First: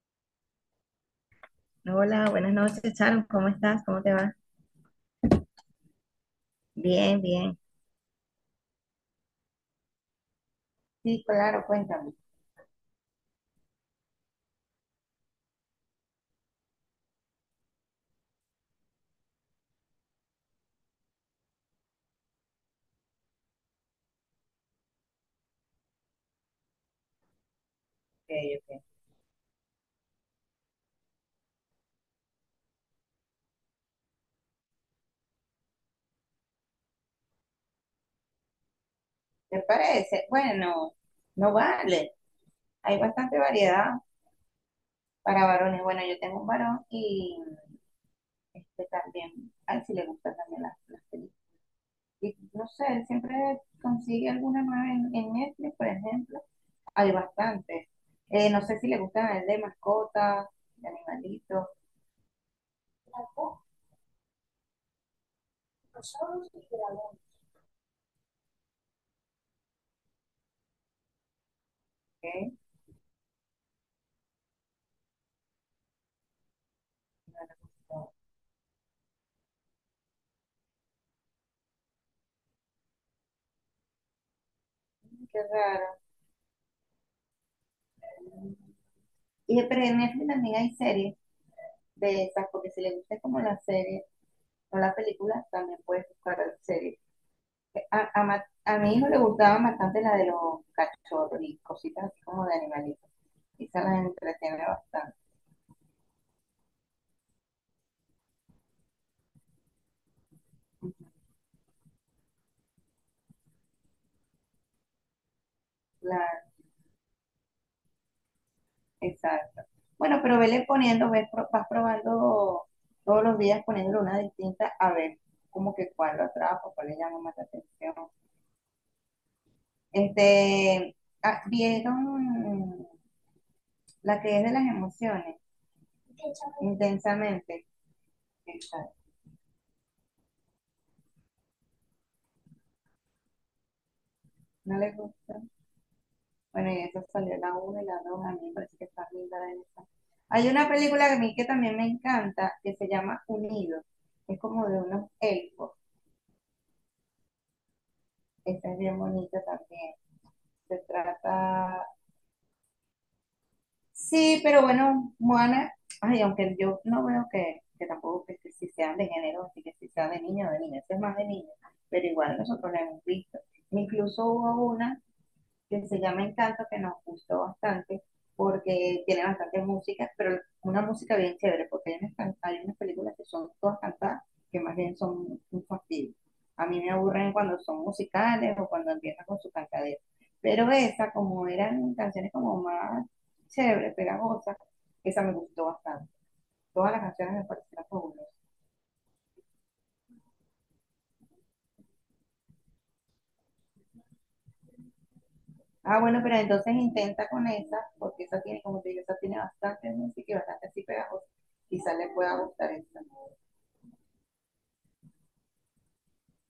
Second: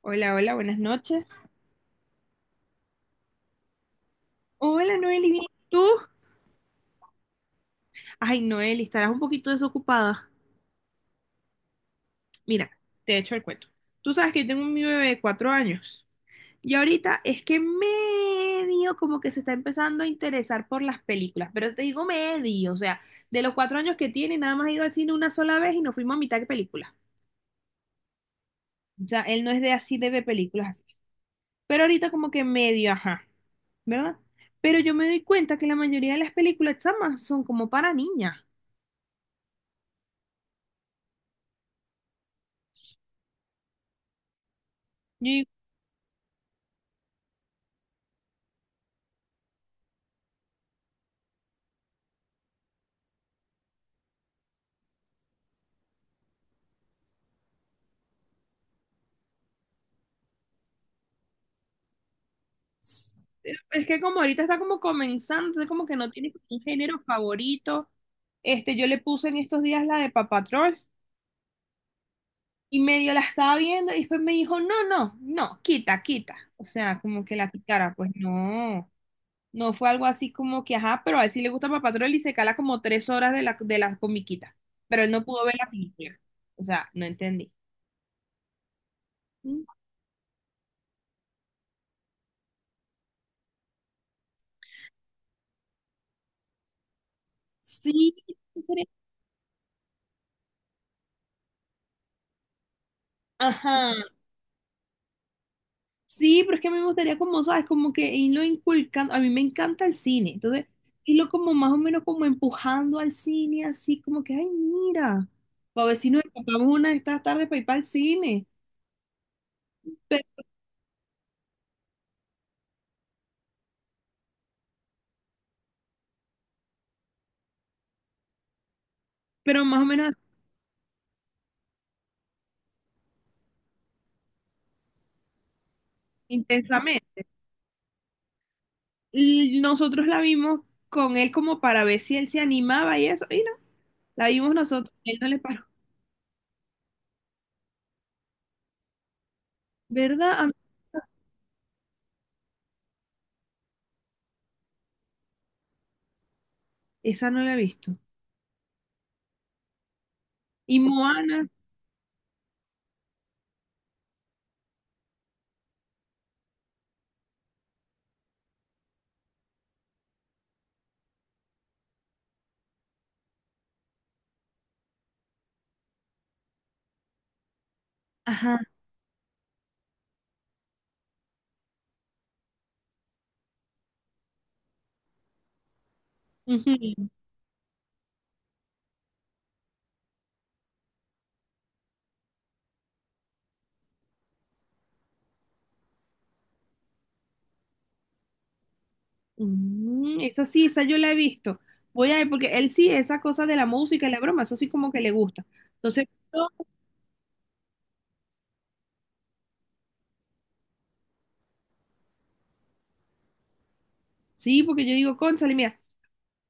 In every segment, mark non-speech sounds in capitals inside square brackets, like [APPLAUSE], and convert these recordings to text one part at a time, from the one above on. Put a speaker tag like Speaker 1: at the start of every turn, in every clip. Speaker 1: Hola, hola, buenas noches.
Speaker 2: Hola, buenas noches, Sharon. ¿Cómo estás? ¿Cómo te va?
Speaker 1: Hola, Noeli, ¿bien? ¿Y tú?
Speaker 2: Bien, bien.
Speaker 1: Ay, Noeli, estarás un poquito desocupada.
Speaker 2: Sí, claro, cuéntame. Ok,
Speaker 1: Mira, te echo el cuento. Tú sabes que yo tengo mi bebé de 4 años y ahorita es que medio como que se está empezando a interesar por las películas, pero te digo medio, o sea, de los 4 años que tiene, nada más ha ido al cine una sola vez y nos fuimos a mitad de película.
Speaker 2: ok.
Speaker 1: O sea, él no es de así de ver películas así. Pero ahorita como que medio, ajá, ¿verdad? Pero yo me doy cuenta que la mayoría de las películas chamas son como para niñas.
Speaker 2: ¿Te parece? Bueno, no vale. Hay bastante variedad para varones. Bueno, yo tengo un varón y también, a él sí le gustan también las películas. Y no sé, él siempre consigue alguna nueva en Netflix, por ejemplo. Hay bastantes. No sé si le gustan a él de mascotas, de animalitos.
Speaker 1: Es que como ahorita está como comenzando, entonces como que no tiene como un género favorito. Yo le puse en estos días la de Paw Patrol
Speaker 2: Ok,
Speaker 1: y medio la estaba viendo y después me dijo, no, no, no, quita, quita. O sea, como que la quitara, pues
Speaker 2: bueno.
Speaker 1: no. No fue algo así como que, ajá, pero a él sí le gusta Paw Patrol y se cala como 3 horas de la comiquita. Pero él no
Speaker 2: Qué
Speaker 1: pudo ver la
Speaker 2: raro.
Speaker 1: película. O sea, no entendí.
Speaker 2: Y pero en Netflix también hay series de esas, porque si le gusta como la serie o la película, también puedes buscar series.
Speaker 1: Sí,
Speaker 2: A mi hijo le gustaba bastante la de los cachorros y cositas así como de animalitos. Y se
Speaker 1: ajá.
Speaker 2: las entretiene bastante.
Speaker 1: Sí, pero es que a mí me gustaría como, ¿sabes? Como que irlo inculcando, a mí me encanta el cine, entonces irlo como más o menos como empujando al cine, así como que, ay, mira, para ver si nos
Speaker 2: La,
Speaker 1: escapamos una de estas tardes para ir para el cine,
Speaker 2: exacto. Bueno,
Speaker 1: pero,
Speaker 2: pero vele poniendo, ves, vas probando todos los días poniéndole una distinta a ver como que cuál lo atrapa, cuál le llama más la atención.
Speaker 1: pero más o menos
Speaker 2: Este, ¿Vieron la que es de las emociones,
Speaker 1: intensamente.
Speaker 2: intensamente. Intensamente. Exacto.
Speaker 1: Y nosotros la vimos con él como para ver si él se animaba y eso, y no, la vimos
Speaker 2: No les
Speaker 1: nosotros, él no le
Speaker 2: gusta.
Speaker 1: paró,
Speaker 2: Bueno, y eso salió la uno y la 2. A mí me parece que está linda esa.
Speaker 1: ¿verdad? A
Speaker 2: Hay
Speaker 1: mí-
Speaker 2: una película que a mí que también me encanta, que se llama Unidos. Es como de unos elfos.
Speaker 1: esa no la he visto.
Speaker 2: Esta es bien bonita también.
Speaker 1: Y
Speaker 2: Se
Speaker 1: Moana,
Speaker 2: trata. Sí, pero bueno, Moana. Ay, aunque yo no veo que tampoco que, que si sean de género, así que si sea de niño o de niña. Eso es más de niño. Pero igual nosotros la hemos visto. Incluso hubo una que se llama Encanto, que nos gustó bastante
Speaker 1: ajá,
Speaker 2: porque tiene bastante música, pero una música bien chévere, porque hay hay unas películas que son todas cantadas, que más bien son un fastidio. A mí me
Speaker 1: ujú.
Speaker 2: aburren cuando son musicales o cuando empiezan con su cantadera. Pero esa, como eran canciones como más chéveres, pegajosas, esa me gustó bastante. Todas las canciones me parecieron fabulosas.
Speaker 1: Esa sí, esa yo la he visto. Voy a ver, porque él sí, esa cosa de la música y la broma, eso sí como que le gusta.
Speaker 2: Ah,
Speaker 1: Entonces,
Speaker 2: bueno, pero
Speaker 1: no,
Speaker 2: entonces intenta con esa, porque esa tiene, como te digo, esa tiene bastante música y bastante así pegajosa. Quizás le pueda gustar esa.
Speaker 1: sí, porque yo digo, cónchale, mira,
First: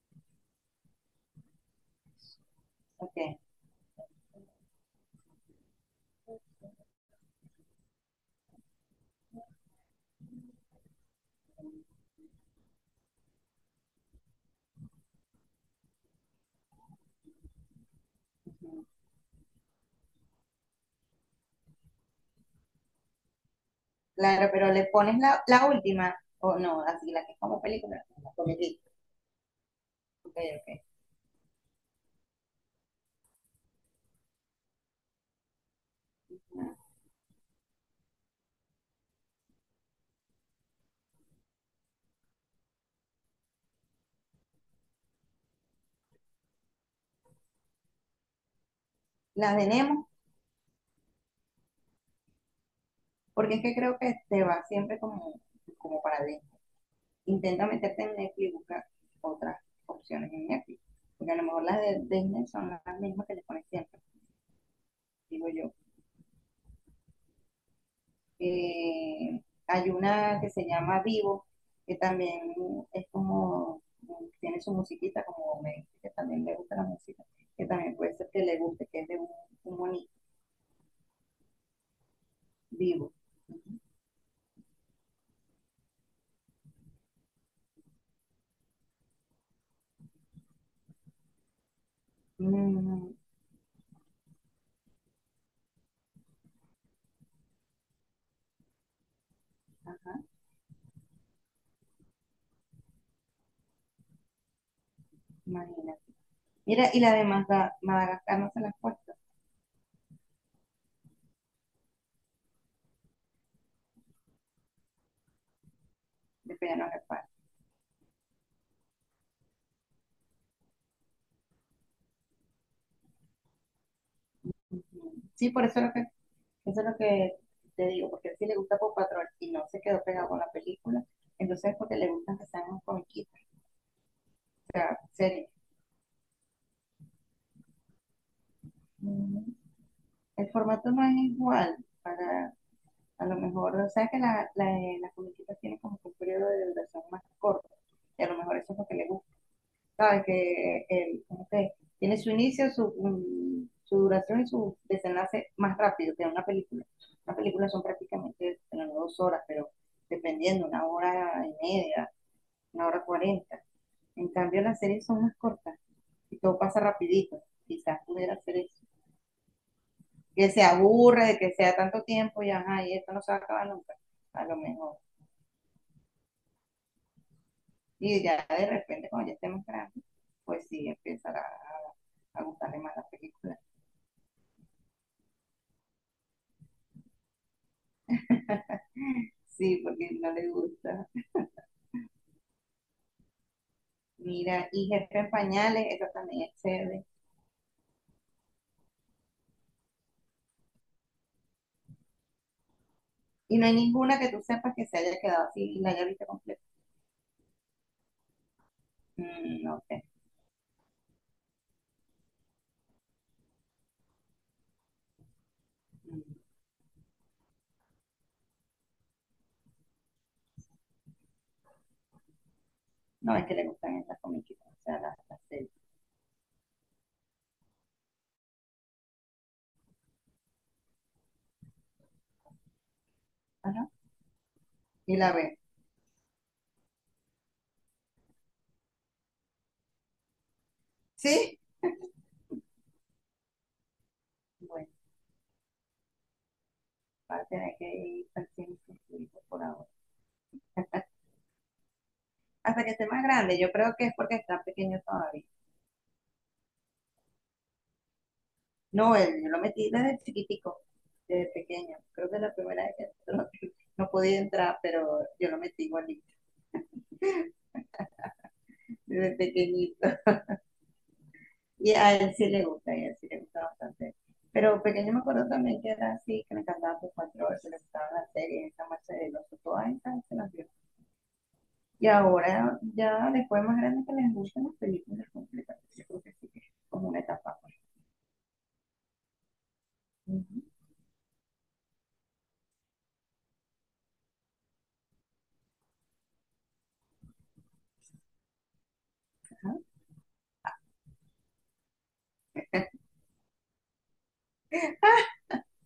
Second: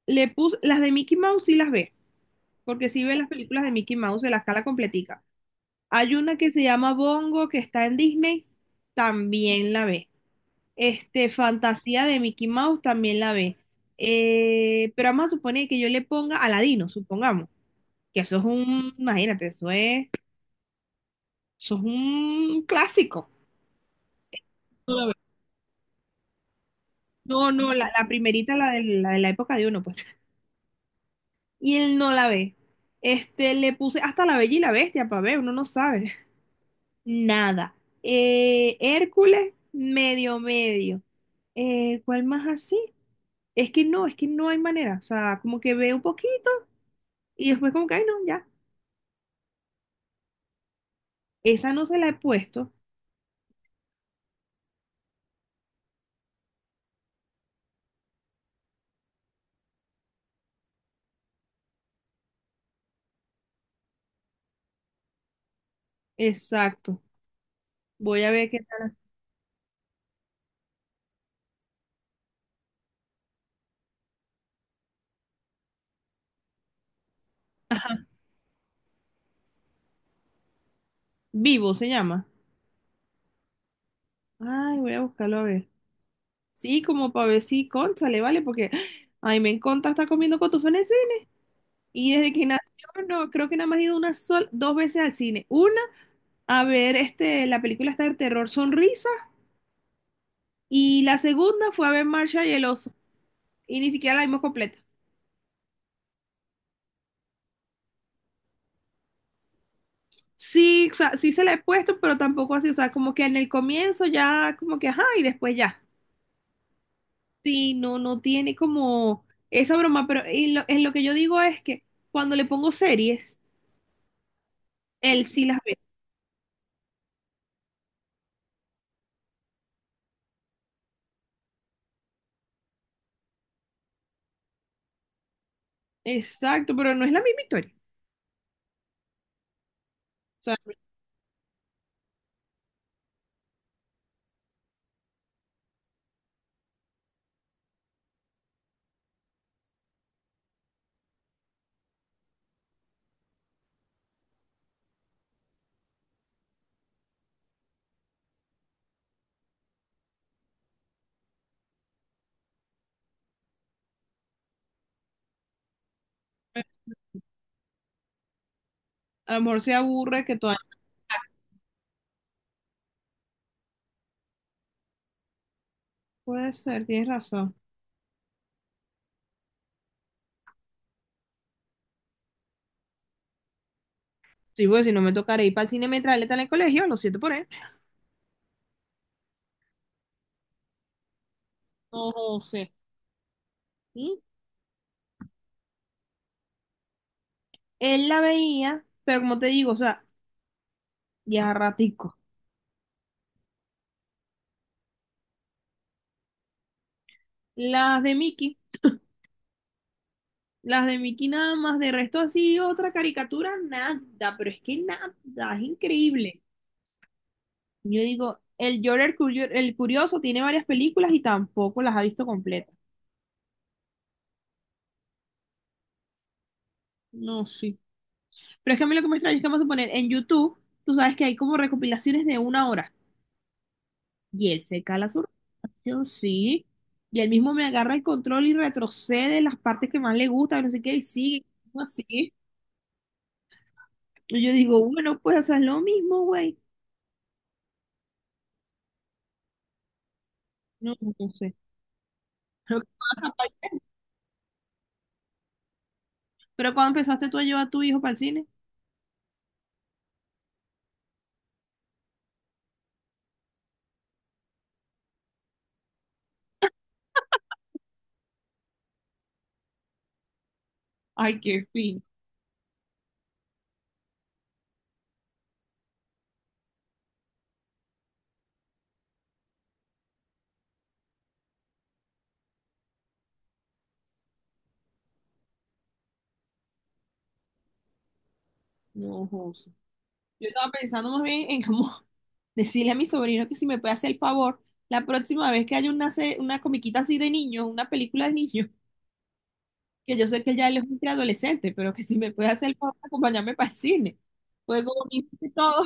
Speaker 1: le puse, las de Mickey Mouse sí las ve, porque sí ve las
Speaker 2: Okay.
Speaker 1: películas de Mickey Mouse de la escala completica. Hay una que se llama Bongo, que está en Disney, también la ve. Fantasía de Mickey Mouse también la ve. Pero vamos a suponer que yo le ponga Aladino, supongamos, que eso es
Speaker 2: Ujú.
Speaker 1: un, imagínate, eso es un clásico.
Speaker 2: Claro, pero le
Speaker 1: No la ve.
Speaker 2: pones la última, o no, así la que es
Speaker 1: No,
Speaker 2: como
Speaker 1: no, la,
Speaker 2: película,
Speaker 1: la
Speaker 2: la
Speaker 1: primerita, la de
Speaker 2: comidita.
Speaker 1: la, de la época de uno, pues.
Speaker 2: Ok, ok.
Speaker 1: Y él no la ve. Le puse hasta la Bella y la Bestia para ver, uno no sabe.
Speaker 2: Ah.
Speaker 1: Nada. Hércules, medio, medio. ¿Cuál más así? Es que no hay manera. O sea, como que veo un poquito y después como que, ay, no, ya.
Speaker 2: La de Nemo,
Speaker 1: Esa no se la he puesto.
Speaker 2: porque es que creo que te va siempre como, como para adentro. Intenta meterte en Netflix y busca otras opciones en Netflix, porque a lo mejor las de Disney son las mismas que le pones siempre, digo yo.
Speaker 1: Exacto. Voy a ver qué tal.
Speaker 2: Eh, hay una que se llama Vivo, que también es como, tiene su musiquita, como me dice que también le gusta la música, que también
Speaker 1: Ajá.
Speaker 2: puede ser que le guste, que es de un monito
Speaker 1: Vivo se llama.
Speaker 2: vivo.
Speaker 1: Ay, voy a buscarlo a ver. Sí, como para ver si, cónchale, ¿vale? Porque, ay, me encanta estar comiendo cotufanés y desde que nació,
Speaker 2: Mm,
Speaker 1: no, creo que nada más he ido una sola, dos veces al cine. Una, a ver la película está de terror Sonrisa y la segunda fue a ver Marsha y el oso y ni siquiera la vimos completa.
Speaker 2: imagínate. Mira, y la de Madagascar no se la han puesto,
Speaker 1: Sí, o sea, sí se la he puesto, pero tampoco así, o sea, como que en el comienzo ya, como que, ajá, y después ya.
Speaker 2: de Piano Reparo.
Speaker 1: Sí, no, no tiene como esa broma, pero en lo que yo digo es que cuando le pongo series, él sí
Speaker 2: Sí,
Speaker 1: las
Speaker 2: por
Speaker 1: ve.
Speaker 2: eso es lo que, eso es lo que te digo, porque si le gusta Paw Patrol y no se quedó pegado con la película, entonces es porque le gustan que sean unos comiquitos, o sea, series.
Speaker 1: Exacto, pero no es la misma historia. O
Speaker 2: El
Speaker 1: sea,
Speaker 2: formato no es igual para, a lo mejor, o sea que las comiquitas tienen como que un periodo de duración más corto, y a lo mejor eso es lo que le gusta, ¿sabes? Que el, como que tiene su inicio, su duración y su desenlace más rápido que una película. Una película son prácticamente bueno, no dos horas, pero dependiendo, una hora y media, una hora cuarenta. En cambio, las series son más cortas y todo pasa rapidito. Quizás pudiera hacer eso.
Speaker 1: a lo mejor se aburre que
Speaker 2: Que
Speaker 1: todavía
Speaker 2: se
Speaker 1: no
Speaker 2: aburre de que sea tanto tiempo y ajá, y esto no se va a acabar nunca, a lo mejor.
Speaker 1: puede ser, tienes razón.
Speaker 2: Y ya de repente, cuando ya estemos grandes, pues sí, empezará a gustarle más la película.
Speaker 1: Sí, pues si no me tocaré ir para el cine mientras él está en el colegio, lo siento por él.
Speaker 2: Sí, porque no le gusta.
Speaker 1: No sé. ¿Mm?
Speaker 2: Mira, y Jefe en Pañales, esa también es chévere.
Speaker 1: Él la veía, pero como te digo, o sea, ya ratico.
Speaker 2: Y no hay ninguna que tú sepas que se haya quedado así y la haya visto completa.
Speaker 1: Las de Mickey,
Speaker 2: Mm, no sé.
Speaker 1: las de Mickey nada más, de resto así, otra caricatura, nada, pero es que nada, es
Speaker 2: Mm,
Speaker 1: increíble. Yo digo, el Jorge el Curioso tiene varias películas y tampoco las ha visto completas.
Speaker 2: no, es que le gustan estas comiquitas, o sea, las series.
Speaker 1: No, sí. Pero es que a mí lo que me extraña es que vamos a poner en YouTube, tú sabes que hay como recopilaciones de 1 hora.
Speaker 2: Ajá.
Speaker 1: Y él se cala
Speaker 2: Y
Speaker 1: su
Speaker 2: la ve.
Speaker 1: recopilación, sí. Y él mismo me agarra el control y retrocede las partes que más le gustan, no sé qué, y sigue
Speaker 2: ¿Sí?
Speaker 1: así. Y yo digo,
Speaker 2: Bueno,
Speaker 1: bueno, pues, o sea, es lo mismo, güey.
Speaker 2: va a tener que ir al cine con su hijo por ahora,
Speaker 1: No, no sé. Pero,
Speaker 2: hasta que esté más grande. Yo creo que es porque está pequeño todavía.
Speaker 1: pero cuando empezaste tú a llevar a tu hijo para el cine,
Speaker 2: No, él, yo lo metí desde chiquitico, desde pequeño. Creo que es la primera vez que [LAUGHS] entró. No podía entrar, pero yo lo metí igualito, [LAUGHS] desde pequeñito.
Speaker 1: ay, qué
Speaker 2: Y
Speaker 1: fin.
Speaker 2: a él sí le gusta, y a él sí le gusta bastante. Pero pequeño me acuerdo también que era así, que me encantaba sus cuatro horas, que le gustaban las series, esa marcha de los todas esas se las vio. Y ahora, ya después más grande que les gustan las películas completas, yo creo que sí que es como una etapa.
Speaker 1: No, José. Yo
Speaker 2: Uh-huh.
Speaker 1: estaba pensando más bien en cómo [LAUGHS] decirle a mi sobrino que si me puede hacer el favor, la próxima vez que haya una, una comiquita así de niños, una película de niños
Speaker 2: Ajá.
Speaker 1: que yo sé que ya él es un preadolescente, pero que si me puede hacer el favor de acompañarme para el cine. Pues como
Speaker 2: [LAUGHS]
Speaker 1: me dice todo,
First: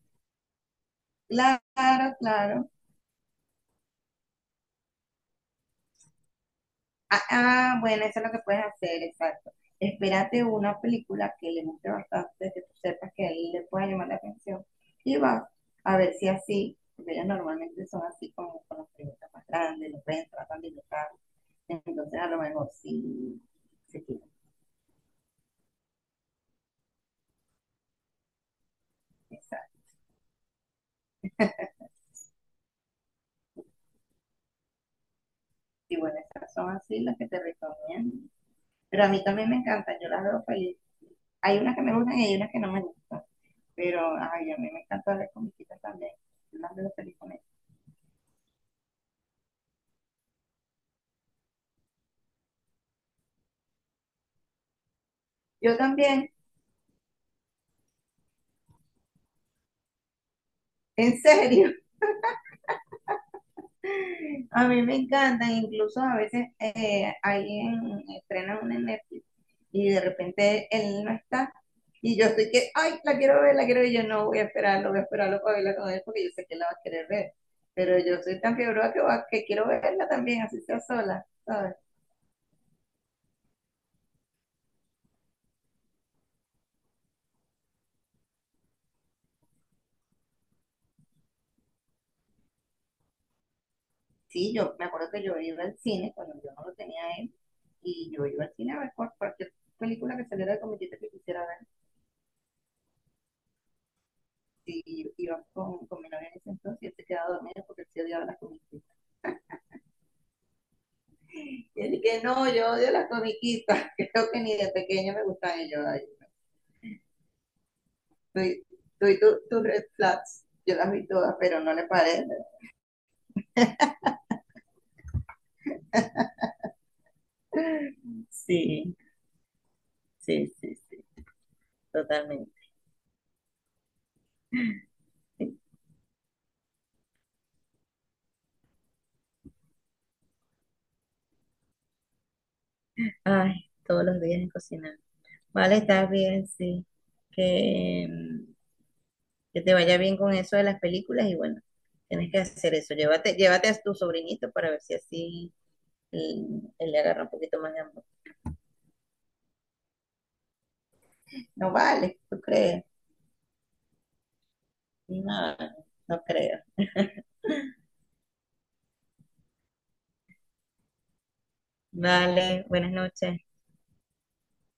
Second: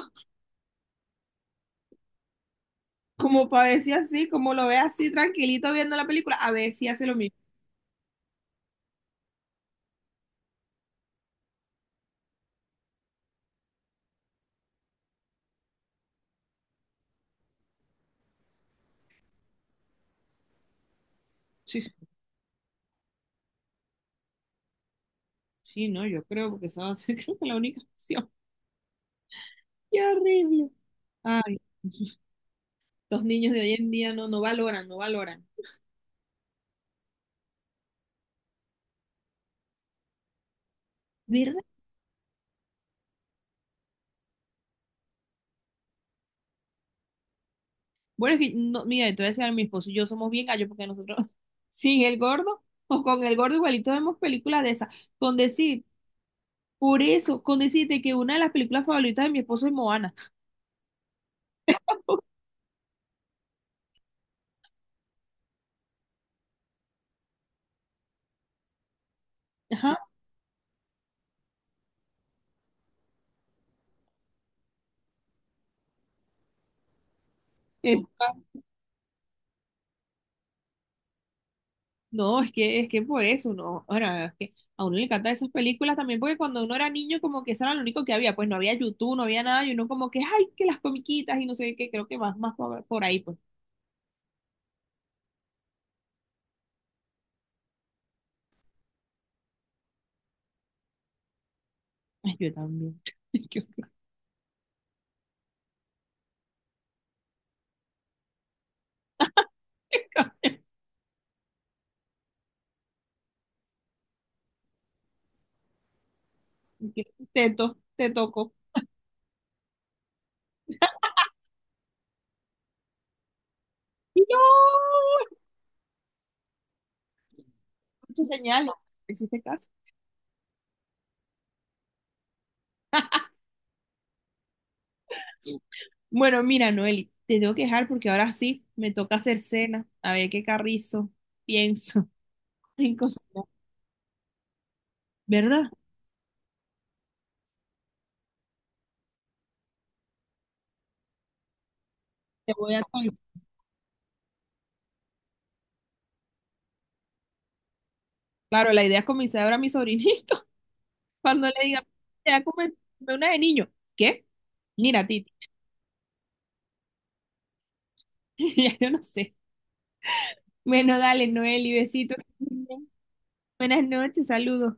Speaker 2: Claro, claro.
Speaker 1: [LAUGHS] como para ver si así, como lo ve así tranquilito viendo la película, a ver si hace lo
Speaker 2: Ah,
Speaker 1: mismo.
Speaker 2: ah, bueno, eso es lo que puedes hacer, exacto. Espérate una película que le guste bastante, que tú sepas que a él le pueda llamar la atención. Y vas a ver si así, porque ellas normalmente son así como con las preguntas más grandes, los ven, tratan de educar.
Speaker 1: Sí, sí,
Speaker 2: Entonces a lo mejor sí se quieren.
Speaker 1: sí, no, yo creo, porque esa va a ser [LAUGHS] creo que la única opción. [LAUGHS]
Speaker 2: Exacto.
Speaker 1: Qué horrible. Ay, [LAUGHS] los niños de hoy en día no, no valoran, no valoran.
Speaker 2: Y bueno, esas son así las que te recomiendo. Pero a mí también me encantan, yo las veo feliz. Hay
Speaker 1: ¿Verdad?
Speaker 2: unas que me gustan y hay unas que no me gustan. Pero ay, a mí me encanta ver comiquitas también. Yo las veo feliz con ellas.
Speaker 1: Bueno, es que, no, mira, entonces a mi esposo y yo somos bien gallos porque nosotros, [LAUGHS] sin el gordo o con el gordo igualito vemos películas de esas, con
Speaker 2: Yo
Speaker 1: decir.
Speaker 2: también,
Speaker 1: Por eso, con decirte que una de las películas favoritas de mi esposo es Moana.
Speaker 2: en serio.
Speaker 1: [LAUGHS]
Speaker 2: [LAUGHS] A mí me encantan, incluso a veces alguien estrena una en Netflix y de
Speaker 1: Ajá.
Speaker 2: repente él no está y yo estoy que, ay, la quiero ver, y yo no voy a esperarlo, voy a esperarlo para verla con él porque yo sé que la va a querer ver, pero
Speaker 1: es-
Speaker 2: yo soy tan fiebre que, que quiero verla también, así sea sola, ¿sabes?
Speaker 1: no, es que, por eso, no. Ahora, es que a uno le encantan esas películas también, porque cuando uno era niño, como que eso era lo único que había. Pues no había YouTube, no había nada, y uno como que, ay, que las comiquitas y no sé qué, creo que más por ahí, pues.
Speaker 2: Sí, yo me acuerdo que yo iba al cine cuando yo no lo tenía a él y yo iba al cine a ver cualquier película que saliera de comediante que quisiera ver.
Speaker 1: Ay, yo también. [LAUGHS] Yo-
Speaker 2: Y yo iba con mi novia en ese entonces y él se quedaba dormido porque él se odiaba las comiquitas.
Speaker 1: [LAUGHS]
Speaker 2: Y él que no, yo odio las comiquitas, [LAUGHS] creo que ni de pequeño me gustan ellos. Ay,
Speaker 1: te
Speaker 2: tú,
Speaker 1: toco.
Speaker 2: tú y tus red flags, yo las vi todas, pero no le parece.
Speaker 1: Y no, tu señal, no
Speaker 2: Sí,
Speaker 1: hiciste caso.
Speaker 2: sí, sí, sí, totalmente.
Speaker 1: Bueno, mira, Noeli, te tengo que dejar porque ahora sí me toca hacer cena, a ver qué carrizo pienso [LAUGHS] en cocinar,
Speaker 2: Ay, todos los días en cocinar.
Speaker 1: ¿verdad?
Speaker 2: Vale, está bien, sí. Que, mm, que te vaya bien con eso de las películas y bueno, tienes que
Speaker 1: Te
Speaker 2: hacer
Speaker 1: voy a
Speaker 2: eso.
Speaker 1: actualizar.
Speaker 2: Llévate, llévate a tu sobrinito para ver si así él, él le agarra un poquito más de amor.
Speaker 1: Claro, la idea es comenzar ahora a mi sobrinito [LAUGHS] cuando le
Speaker 2: No
Speaker 1: diga,
Speaker 2: vale,
Speaker 1: te va
Speaker 2: ¿tú
Speaker 1: a comer
Speaker 2: crees?
Speaker 1: una de niño. ¿Qué? Mira, Titi,
Speaker 2: No, no creo.
Speaker 1: [LAUGHS] ya yo no sé. Bueno, dale, Noeli, besito.
Speaker 2: Vale, buenas noches.
Speaker 1: Buenas noches, saludos.